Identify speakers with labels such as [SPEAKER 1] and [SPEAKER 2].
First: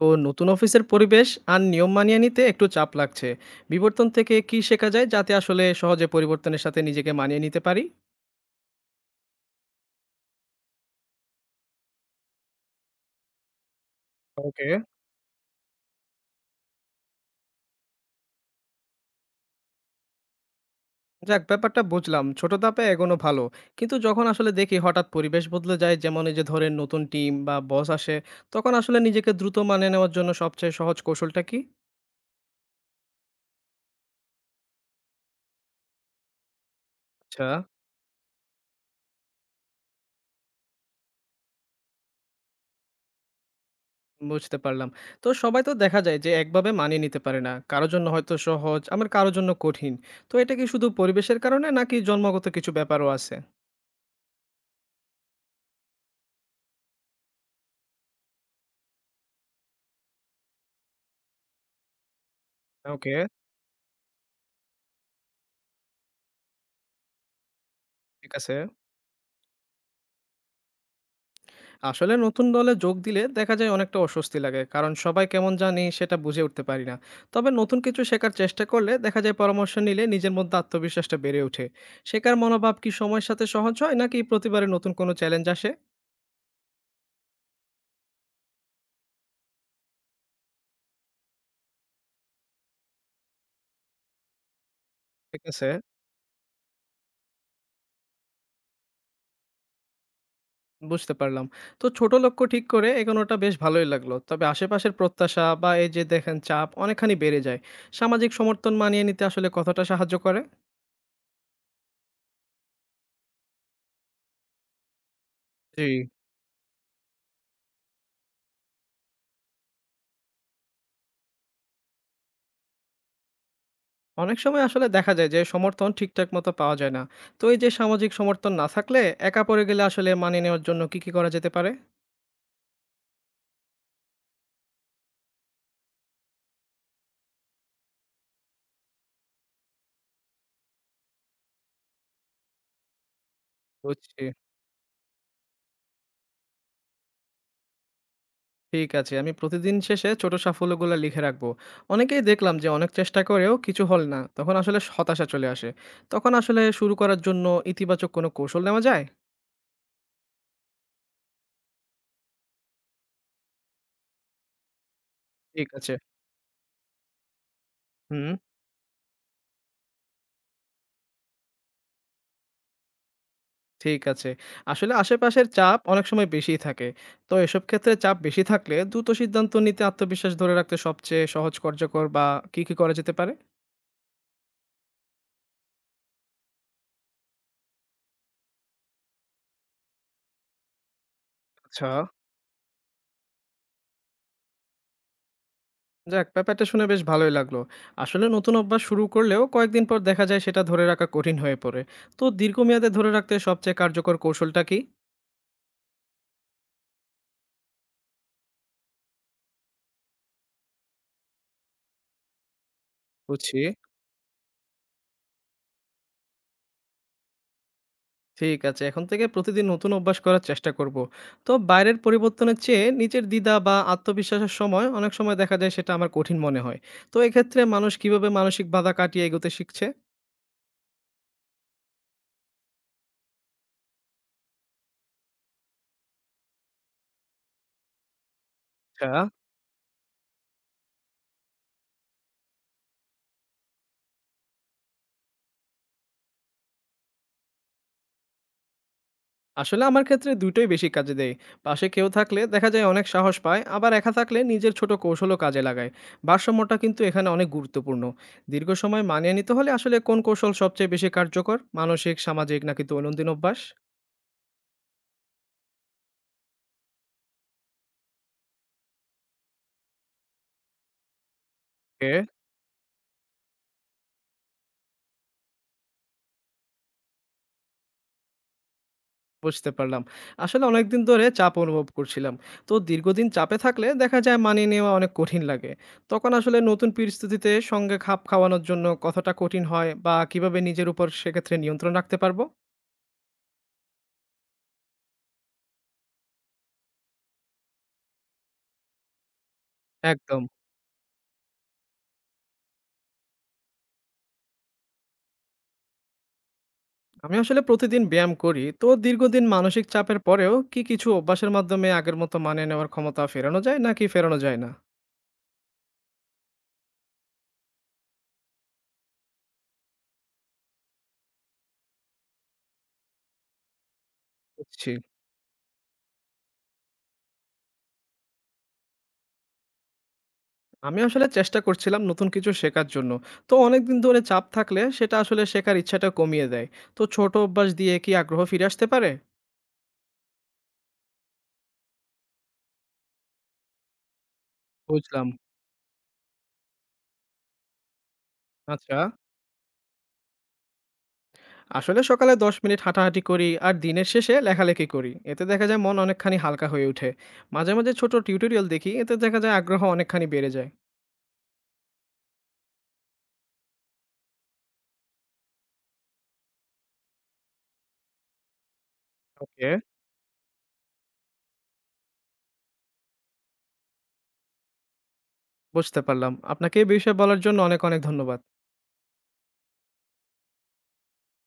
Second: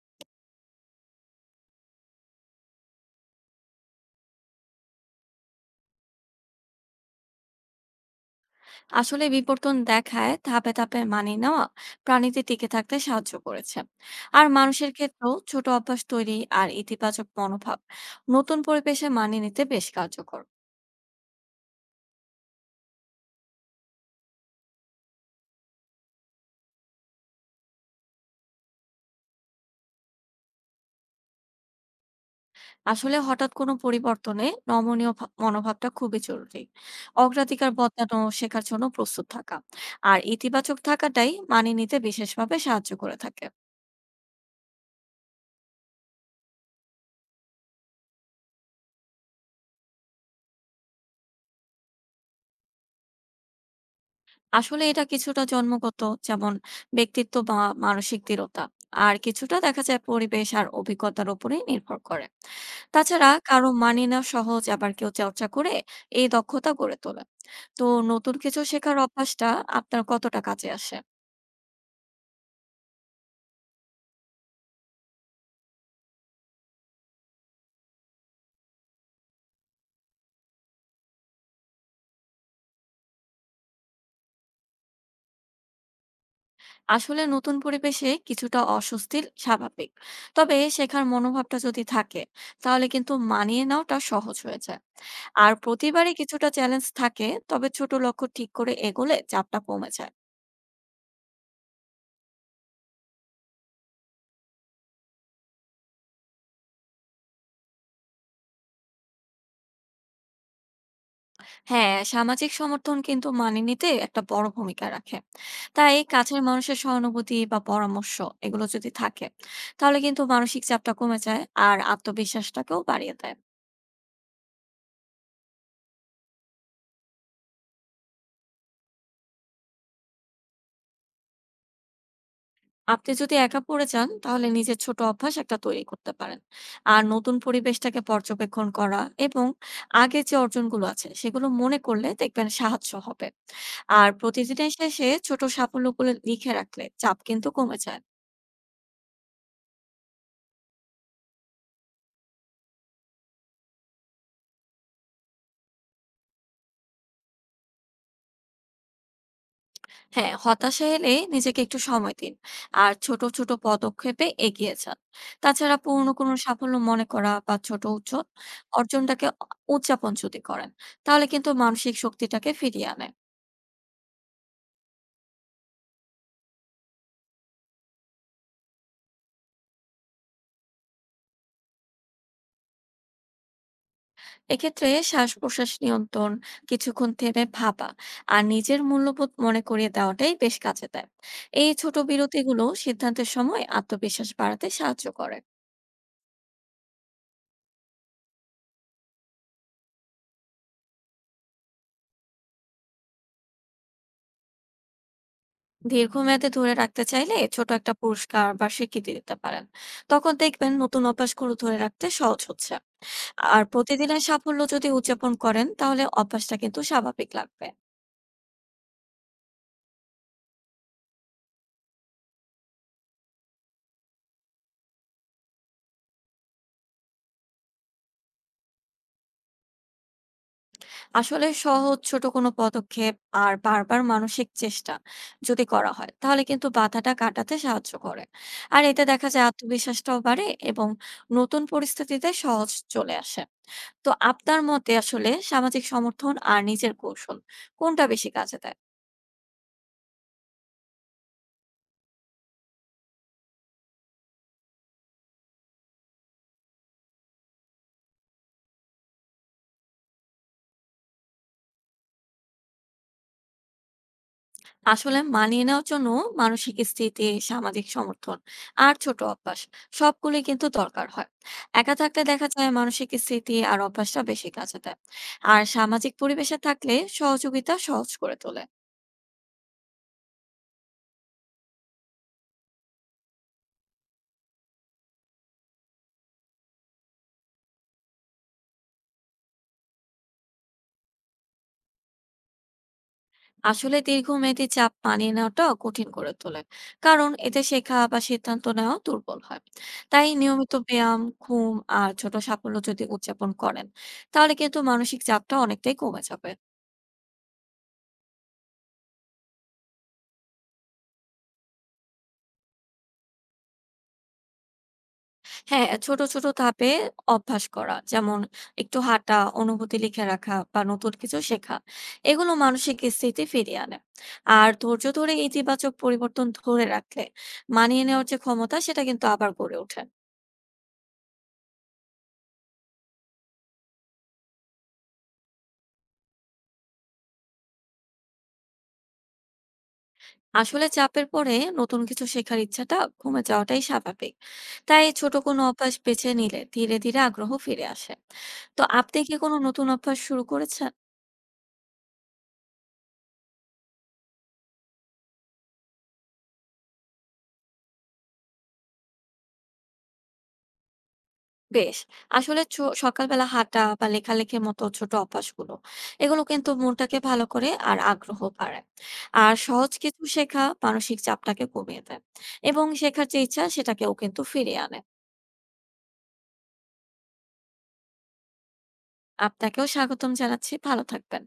[SPEAKER 1] তো নতুন অফিসের পরিবেশ আর নিয়ম মানিয়ে নিতে একটু চাপ লাগছে। বিবর্তন থেকে কি শেখা যায় যাতে আসলে সহজে পরিবর্তনের সাথে নিজেকে মানিয়ে নিতে পারি?
[SPEAKER 2] আসলে বিবর্তন দেখায় ধাপে ধাপে মানিয়ে নেওয়া প্রাণীতে টিকে থাকতে সাহায্য করেছে। আর
[SPEAKER 1] ওকে।
[SPEAKER 2] মানুষের ক্ষেত্রেও ছোট অভ্যাস তৈরি আর ইতিবাচক মনোভাব নতুন পরিবেশে মানিয়ে নিতে বেশ কার্যকর।
[SPEAKER 1] যাক, ব্যাপারটা বুঝলাম, ছোট ধাপে এগোনো ভালো। কিন্তু যখন আসলে দেখি হঠাৎ পরিবেশ বদলে যায়, যেমন এই যে ধরেন নতুন টিম বা বস আসে, তখন আসলে নিজেকে দ্রুত মানিয়ে নেওয়ার জন্য সবচেয়ে সহজ কৌশলটা কি?
[SPEAKER 2] আসলে হঠাৎ কোনো পরিবর্তনে নমনীয় মনোভাবটা খুবই জরুরি,
[SPEAKER 1] আচ্ছা।
[SPEAKER 2] অগ্রাধিকার বদলানো, শেখার জন্য প্রস্তুত থাকা আর ইতিবাচক থাকাটাই মানিয়ে নিতে বিশেষভাবে সাহায্য করে থাকে।
[SPEAKER 1] বুঝতে পারলাম। তো সবাই তো দেখা যায় যে একভাবে মানিয়ে নিতে পারে না, কারোর জন্য হয়তো সহজ আমার কারোর জন্য কঠিন। তো এটা কি শুধু পরিবেশের কারণে নাকি জন্মগত কিছু ব্যাপারও আছে?
[SPEAKER 2] আসলে এটা কিছুটা জন্মগত, যেমন ব্যক্তিত্ব বা মানসিক দৃঢ়তা, আর কিছুটা দেখা যায় পরিবেশ আর অভিজ্ঞতার উপরে নির্ভর করে।
[SPEAKER 1] ওকে।
[SPEAKER 2] তাছাড়া কারো মানিয়ে নেওয়া সহজ, আবার কেউ চর্চা করে এই দক্ষতা গড়ে তোলে। তো
[SPEAKER 1] ঠিক
[SPEAKER 2] নতুন
[SPEAKER 1] আছে।
[SPEAKER 2] কিছু শেখার অভ্যাসটা আপনার কতটা কাজে আসে?
[SPEAKER 1] আসলে নতুন দলে যোগ দিলে দেখা যায় অনেকটা অস্বস্তি লাগে। কারণ সবাই কেমন জানি সেটা বুঝে উঠতে পারি না। তবে নতুন কিছু শেখার চেষ্টা করলে দেখা যায় পরামর্শ নিলে নিজের মধ্যে আত্মবিশ্বাসটা বেড়ে ওঠে। শেখার মনোভাব কি সময়ের সাথে সহজ হয় নাকি প্রতিবারে নতুন কোনো চ্যালেঞ্জ আসে?
[SPEAKER 2] আসলে নতুন পরিবেশে কিছুটা অস্বস্তির স্বাভাবিক, তবে শেখার মনোভাবটা যদি থাকে তাহলে কিন্তু মানিয়ে নেওয়াটা সহজ হয়ে যায়।
[SPEAKER 1] ঠিক
[SPEAKER 2] আর
[SPEAKER 1] আছে।
[SPEAKER 2] প্রতিবারই কিছুটা চ্যালেঞ্জ থাকে, তবে ছোট লক্ষ্য ঠিক করে এগোলে চাপটা কমে যায়।
[SPEAKER 1] বুঝতে পারলাম। তো ছোট লক্ষ্য ঠিক করে এগোনোটা বেশ ভালোই লাগলো। তবে আশেপাশের প্রত্যাশা বা এই যে দেখেন চাপ অনেকখানি বেড়ে যায়। সামাজিক সমর্থন মানিয়ে নিতে আসলে কতটা সাহায্য করে?
[SPEAKER 2] হ্যাঁ, সামাজিক সমর্থন কিন্তু মানিয়ে নিতে একটা বড় ভূমিকা রাখে।
[SPEAKER 1] জি।
[SPEAKER 2] তাই কাছের মানুষের সহানুভূতি বা পরামর্শ, এগুলো যদি থাকে তাহলে কিন্তু মানসিক চাপটা কমে যায় আর আত্মবিশ্বাসটাকেও বাড়িয়ে দেয়।
[SPEAKER 1] অনেক সময় আসলে দেখা যায় যে সমর্থন ঠিকঠাক মতো পাওয়া যায় না। তো এই যে সামাজিক সমর্থন না থাকলে একা পড়ে গেলে আসলে মানিয়ে নেওয়ার জন্য কি করা যেতে পারে?
[SPEAKER 2] আপনি যদি একা পড়ে যান তাহলে নিজের ছোট অভ্যাস একটা তৈরি করতে পারেন, আর নতুন পরিবেশটাকে পর্যবেক্ষণ করা, এবং আগের যে অর্জনগুলো আছে সেগুলো মনে করলে দেখবেন সাহায্য হবে। আর
[SPEAKER 1] বুঝছি।
[SPEAKER 2] প্রতিদিনের শেষে ছোট সাফল্যগুলো লিখে রাখলে চাপ কিন্তু কমে যায়।
[SPEAKER 1] ঠিক আছে। আমি প্রতিদিন শেষে ছোট সাফল্যগুলো লিখে রাখবো। অনেকেই দেখলাম যে অনেক চেষ্টা করেও কিছু হল না। তখন আসলে হতাশা চলে আসে। তখন আসলে শুরু করার জন্য ইতিবাচক কোনো কৌশল নেওয়া যায়?
[SPEAKER 2] হ্যাঁ, হতাশা এলে নিজেকে একটু সময় দিন আর ছোট ছোট পদক্ষেপে এগিয়ে যান।
[SPEAKER 1] ঠিক
[SPEAKER 2] তাছাড়া
[SPEAKER 1] আছে।
[SPEAKER 2] পুরনো কোনো সাফল্য মনে করা বা ছোট উচ্চ
[SPEAKER 1] হুম।
[SPEAKER 2] অর্জনটাকে উদযাপন যদি করেন তাহলে কিন্তু মানসিক শক্তিটাকে ফিরিয়ে আনে।
[SPEAKER 1] ঠিক আছে। আসলে আশেপাশের চাপ অনেক সময় বেশিই থাকে। তো এসব ক্ষেত্রে চাপ বেশি থাকলে দ্রুত সিদ্ধান্ত নিতে আত্মবিশ্বাস ধরে রাখতে সবচেয়ে সহজ কার্যকর বা কি করা যেতে পারে?
[SPEAKER 2] এক্ষেত্রে শ্বাস প্রশ্বাস নিয়ন্ত্রণ, কিছুক্ষণ থেমে ভাবা আর নিজের মূল্যবোধ মনে করিয়ে দেওয়াটাই বেশ কাজে দেয়। এই
[SPEAKER 1] আচ্ছা।
[SPEAKER 2] ছোট বিরতিগুলো সিদ্ধান্তের সময় আত্মবিশ্বাস বাড়াতে সাহায্য করে।
[SPEAKER 1] যাক, ব্যাপারটা শুনে বেশ ভালোই লাগলো। আসলে নতুন অভ্যাস শুরু করলেও কয়েকদিন পর দেখা যায় সেটা ধরে রাখা কঠিন হয়ে পড়ে। তো দীর্ঘমেয়াদে ধরে রাখতে সবচেয়ে কার্যকর কৌশলটা কি?
[SPEAKER 2] দীর্ঘমেয়াদে ধরে রাখতে চাইলে ছোট একটা পুরস্কার বা স্বীকৃতি দিতে পারেন, তখন দেখবেন নতুন অভ্যাসগুলো ধরে রাখতে সহজ হচ্ছে।
[SPEAKER 1] বুঝছি।
[SPEAKER 2] আর প্রতিদিনের সাফল্য যদি উদযাপন করেন তাহলে অভ্যাসটা কিন্তু স্বাভাবিক লাগবে।
[SPEAKER 1] ঠিক আছে। এখন থেকে প্রতিদিন নতুন অভ্যাস করার চেষ্টা করব। তো বাইরের পরিবর্তনের চেয়ে নিজের দ্বিধা বা আত্মবিশ্বাসের সময় অনেক সময় দেখা যায় সেটা আমার কঠিন মনে হয়। তো এক্ষেত্রে মানুষ কিভাবে মানসিক বাধা কাটিয়ে এগোতে শিখছে?
[SPEAKER 2] আসলে সহজ ছোট কোনো পদক্ষেপ আর বারবার মানসিক চেষ্টা যদি করা হয় তাহলে কিন্তু বাধাটা কাটাতে সাহায্য করে। আর এতে
[SPEAKER 1] আচ্ছা।
[SPEAKER 2] দেখা যায় আত্মবিশ্বাসটাও বাড়ে এবং নতুন পরিস্থিতিতে সহজ চলে আসে। তো আপনার মতে আসলে সামাজিক সমর্থন আর নিজের কৌশল কোনটা বেশি কাজে দেয়?
[SPEAKER 1] আসলে আমার ক্ষেত্রে ২ টোই বেশি কাজে দেয়। পাশে কেউ থাকলে দেখা যায় অনেক সাহস পায়, আবার একা থাকলে নিজের ছোট কৌশলও কাজে লাগায়। ভারসাম্যটা কিন্তু এখানে অনেক গুরুত্বপূর্ণ। দীর্ঘ সময় মানিয়ে নিতে হলে আসলে কোন কৌশল সবচেয়ে বেশি কার্যকর? মানসিক, সামাজিক নাকি দৈনন্দিন অভ্যাস?
[SPEAKER 2] আসলে মানিয়ে নেওয়ার জন্য মানসিক স্থিতি, সামাজিক সমর্থন আর ছোট অভ্যাস সবগুলি কিন্তু দরকার হয়। একা
[SPEAKER 1] ওকে।
[SPEAKER 2] থাকলে দেখা যায় মানসিক স্থিতি আর অভ্যাসটা বেশি কাজে দেয়, আর সামাজিক পরিবেশে থাকলে সহযোগিতা সহজ করে তোলে।
[SPEAKER 1] বুঝতে পারলাম। আসলে অনেকদিন ধরে চাপ অনুভব করছিলাম। তো দীর্ঘদিন চাপে থাকলে দেখা যায় মানিয়ে নেওয়া অনেক কঠিন লাগে। তখন আসলে নতুন পরিস্থিতিতে সঙ্গে খাপ খাওয়ানোর জন্য কতটা কঠিন হয় বা কিভাবে নিজের উপর সেক্ষেত্রে নিয়ন্ত্রণ রাখতে পারবো?
[SPEAKER 2] আসলে দীর্ঘমেয়াদী চাপ মানিয়ে নেওয়াটা কঠিন করে তোলে, কারণ এতে শেখা বা সিদ্ধান্ত নেওয়া দুর্বল হয়। তাই
[SPEAKER 1] একদম।
[SPEAKER 2] নিয়মিত ব্যায়াম, ঘুম আর ছোট সাফল্য যদি উদযাপন করেন তাহলে কিন্তু মানসিক চাপটা অনেকটাই কমে যাবে।
[SPEAKER 1] আমি আসলে প্রতিদিন ব্যায়াম করি। তো দীর্ঘদিন মানসিক চাপের পরেও কি কিছু অভ্যাসের মাধ্যমে আগের মতো মানিয়ে নেওয়ার ক্ষমতা ফেরানো যায় নাকি ফেরানো যায় না?
[SPEAKER 2] হ্যাঁ, ছোট ছোট ধাপে অভ্যাস করা। যেমন একটু হাঁটা, অনুভূতি লিখে রাখা বা নতুন কিছু শেখা। এগুলো মানসিক স্থিতি ফিরিয়ে আনে। আর
[SPEAKER 1] বুঝছি।
[SPEAKER 2] ধৈর্য ধরে ইতিবাচক পরিবর্তন ধরে রাখলে মানিয়ে নেওয়ার যে ক্ষমতা সেটা কিন্তু আবার গড়ে ওঠে।
[SPEAKER 1] আমি আসলে চেষ্টা করছিলাম নতুন কিছু শেখার জন্য। তো অনেকদিন ধরে চাপ থাকলে সেটা আসলে শেখার ইচ্ছাটা কমিয়ে দেয়। তো ছোট অভ্যাস দিয়ে কি আগ্রহ ফিরে আসতে পারে?
[SPEAKER 2] আসলে চাপের পরে নতুন কিছু শেখার ইচ্ছাটা কমে যাওয়াটাই স্বাভাবিক। তাই
[SPEAKER 1] বুঝলাম।
[SPEAKER 2] ছোট কোনো অভ্যাস বেছে নিলে ধীরে ধীরে আগ্রহ ফিরে আসে। তো
[SPEAKER 1] আচ্ছা,
[SPEAKER 2] আপনি কি কোনো নতুন অভ্যাস শুরু করেছেন?
[SPEAKER 1] আসলে সকালে ১০ মিনিট হাঁটাহাঁটি করি আর দিনের শেষে লেখালেখি করি। এতে দেখা যায় মন অনেকখানি হালকা হয়ে ওঠে। মাঝে মাঝে ছোট টিউটোরিয়াল দেখি, এতে দেখা যায় আগ্রহ অনেকখানি বেড়ে যায়।
[SPEAKER 2] বেশ। আসলে সকালবেলা হাঁটা বা লেখালেখির মতো ছোট অভ্যাসগুলো, এগুলো কিন্তু মনটাকে ভালো করে আর আগ্রহ বাড়ায়। আর
[SPEAKER 1] ওকে,
[SPEAKER 2] সহজ কিছু শেখা মানসিক চাপটাকে কমিয়ে দেয় এবং শেখার যে ইচ্ছা সেটাকেও কিন্তু ফিরিয়ে আনে।
[SPEAKER 1] বুঝতে পারলাম। আপনাকে এই বিষয়ে বলার জন্য অনেক ধন্যবাদ।
[SPEAKER 2] আপনাকেও স্বাগতম জানাচ্ছি, ভালো থাকবেন।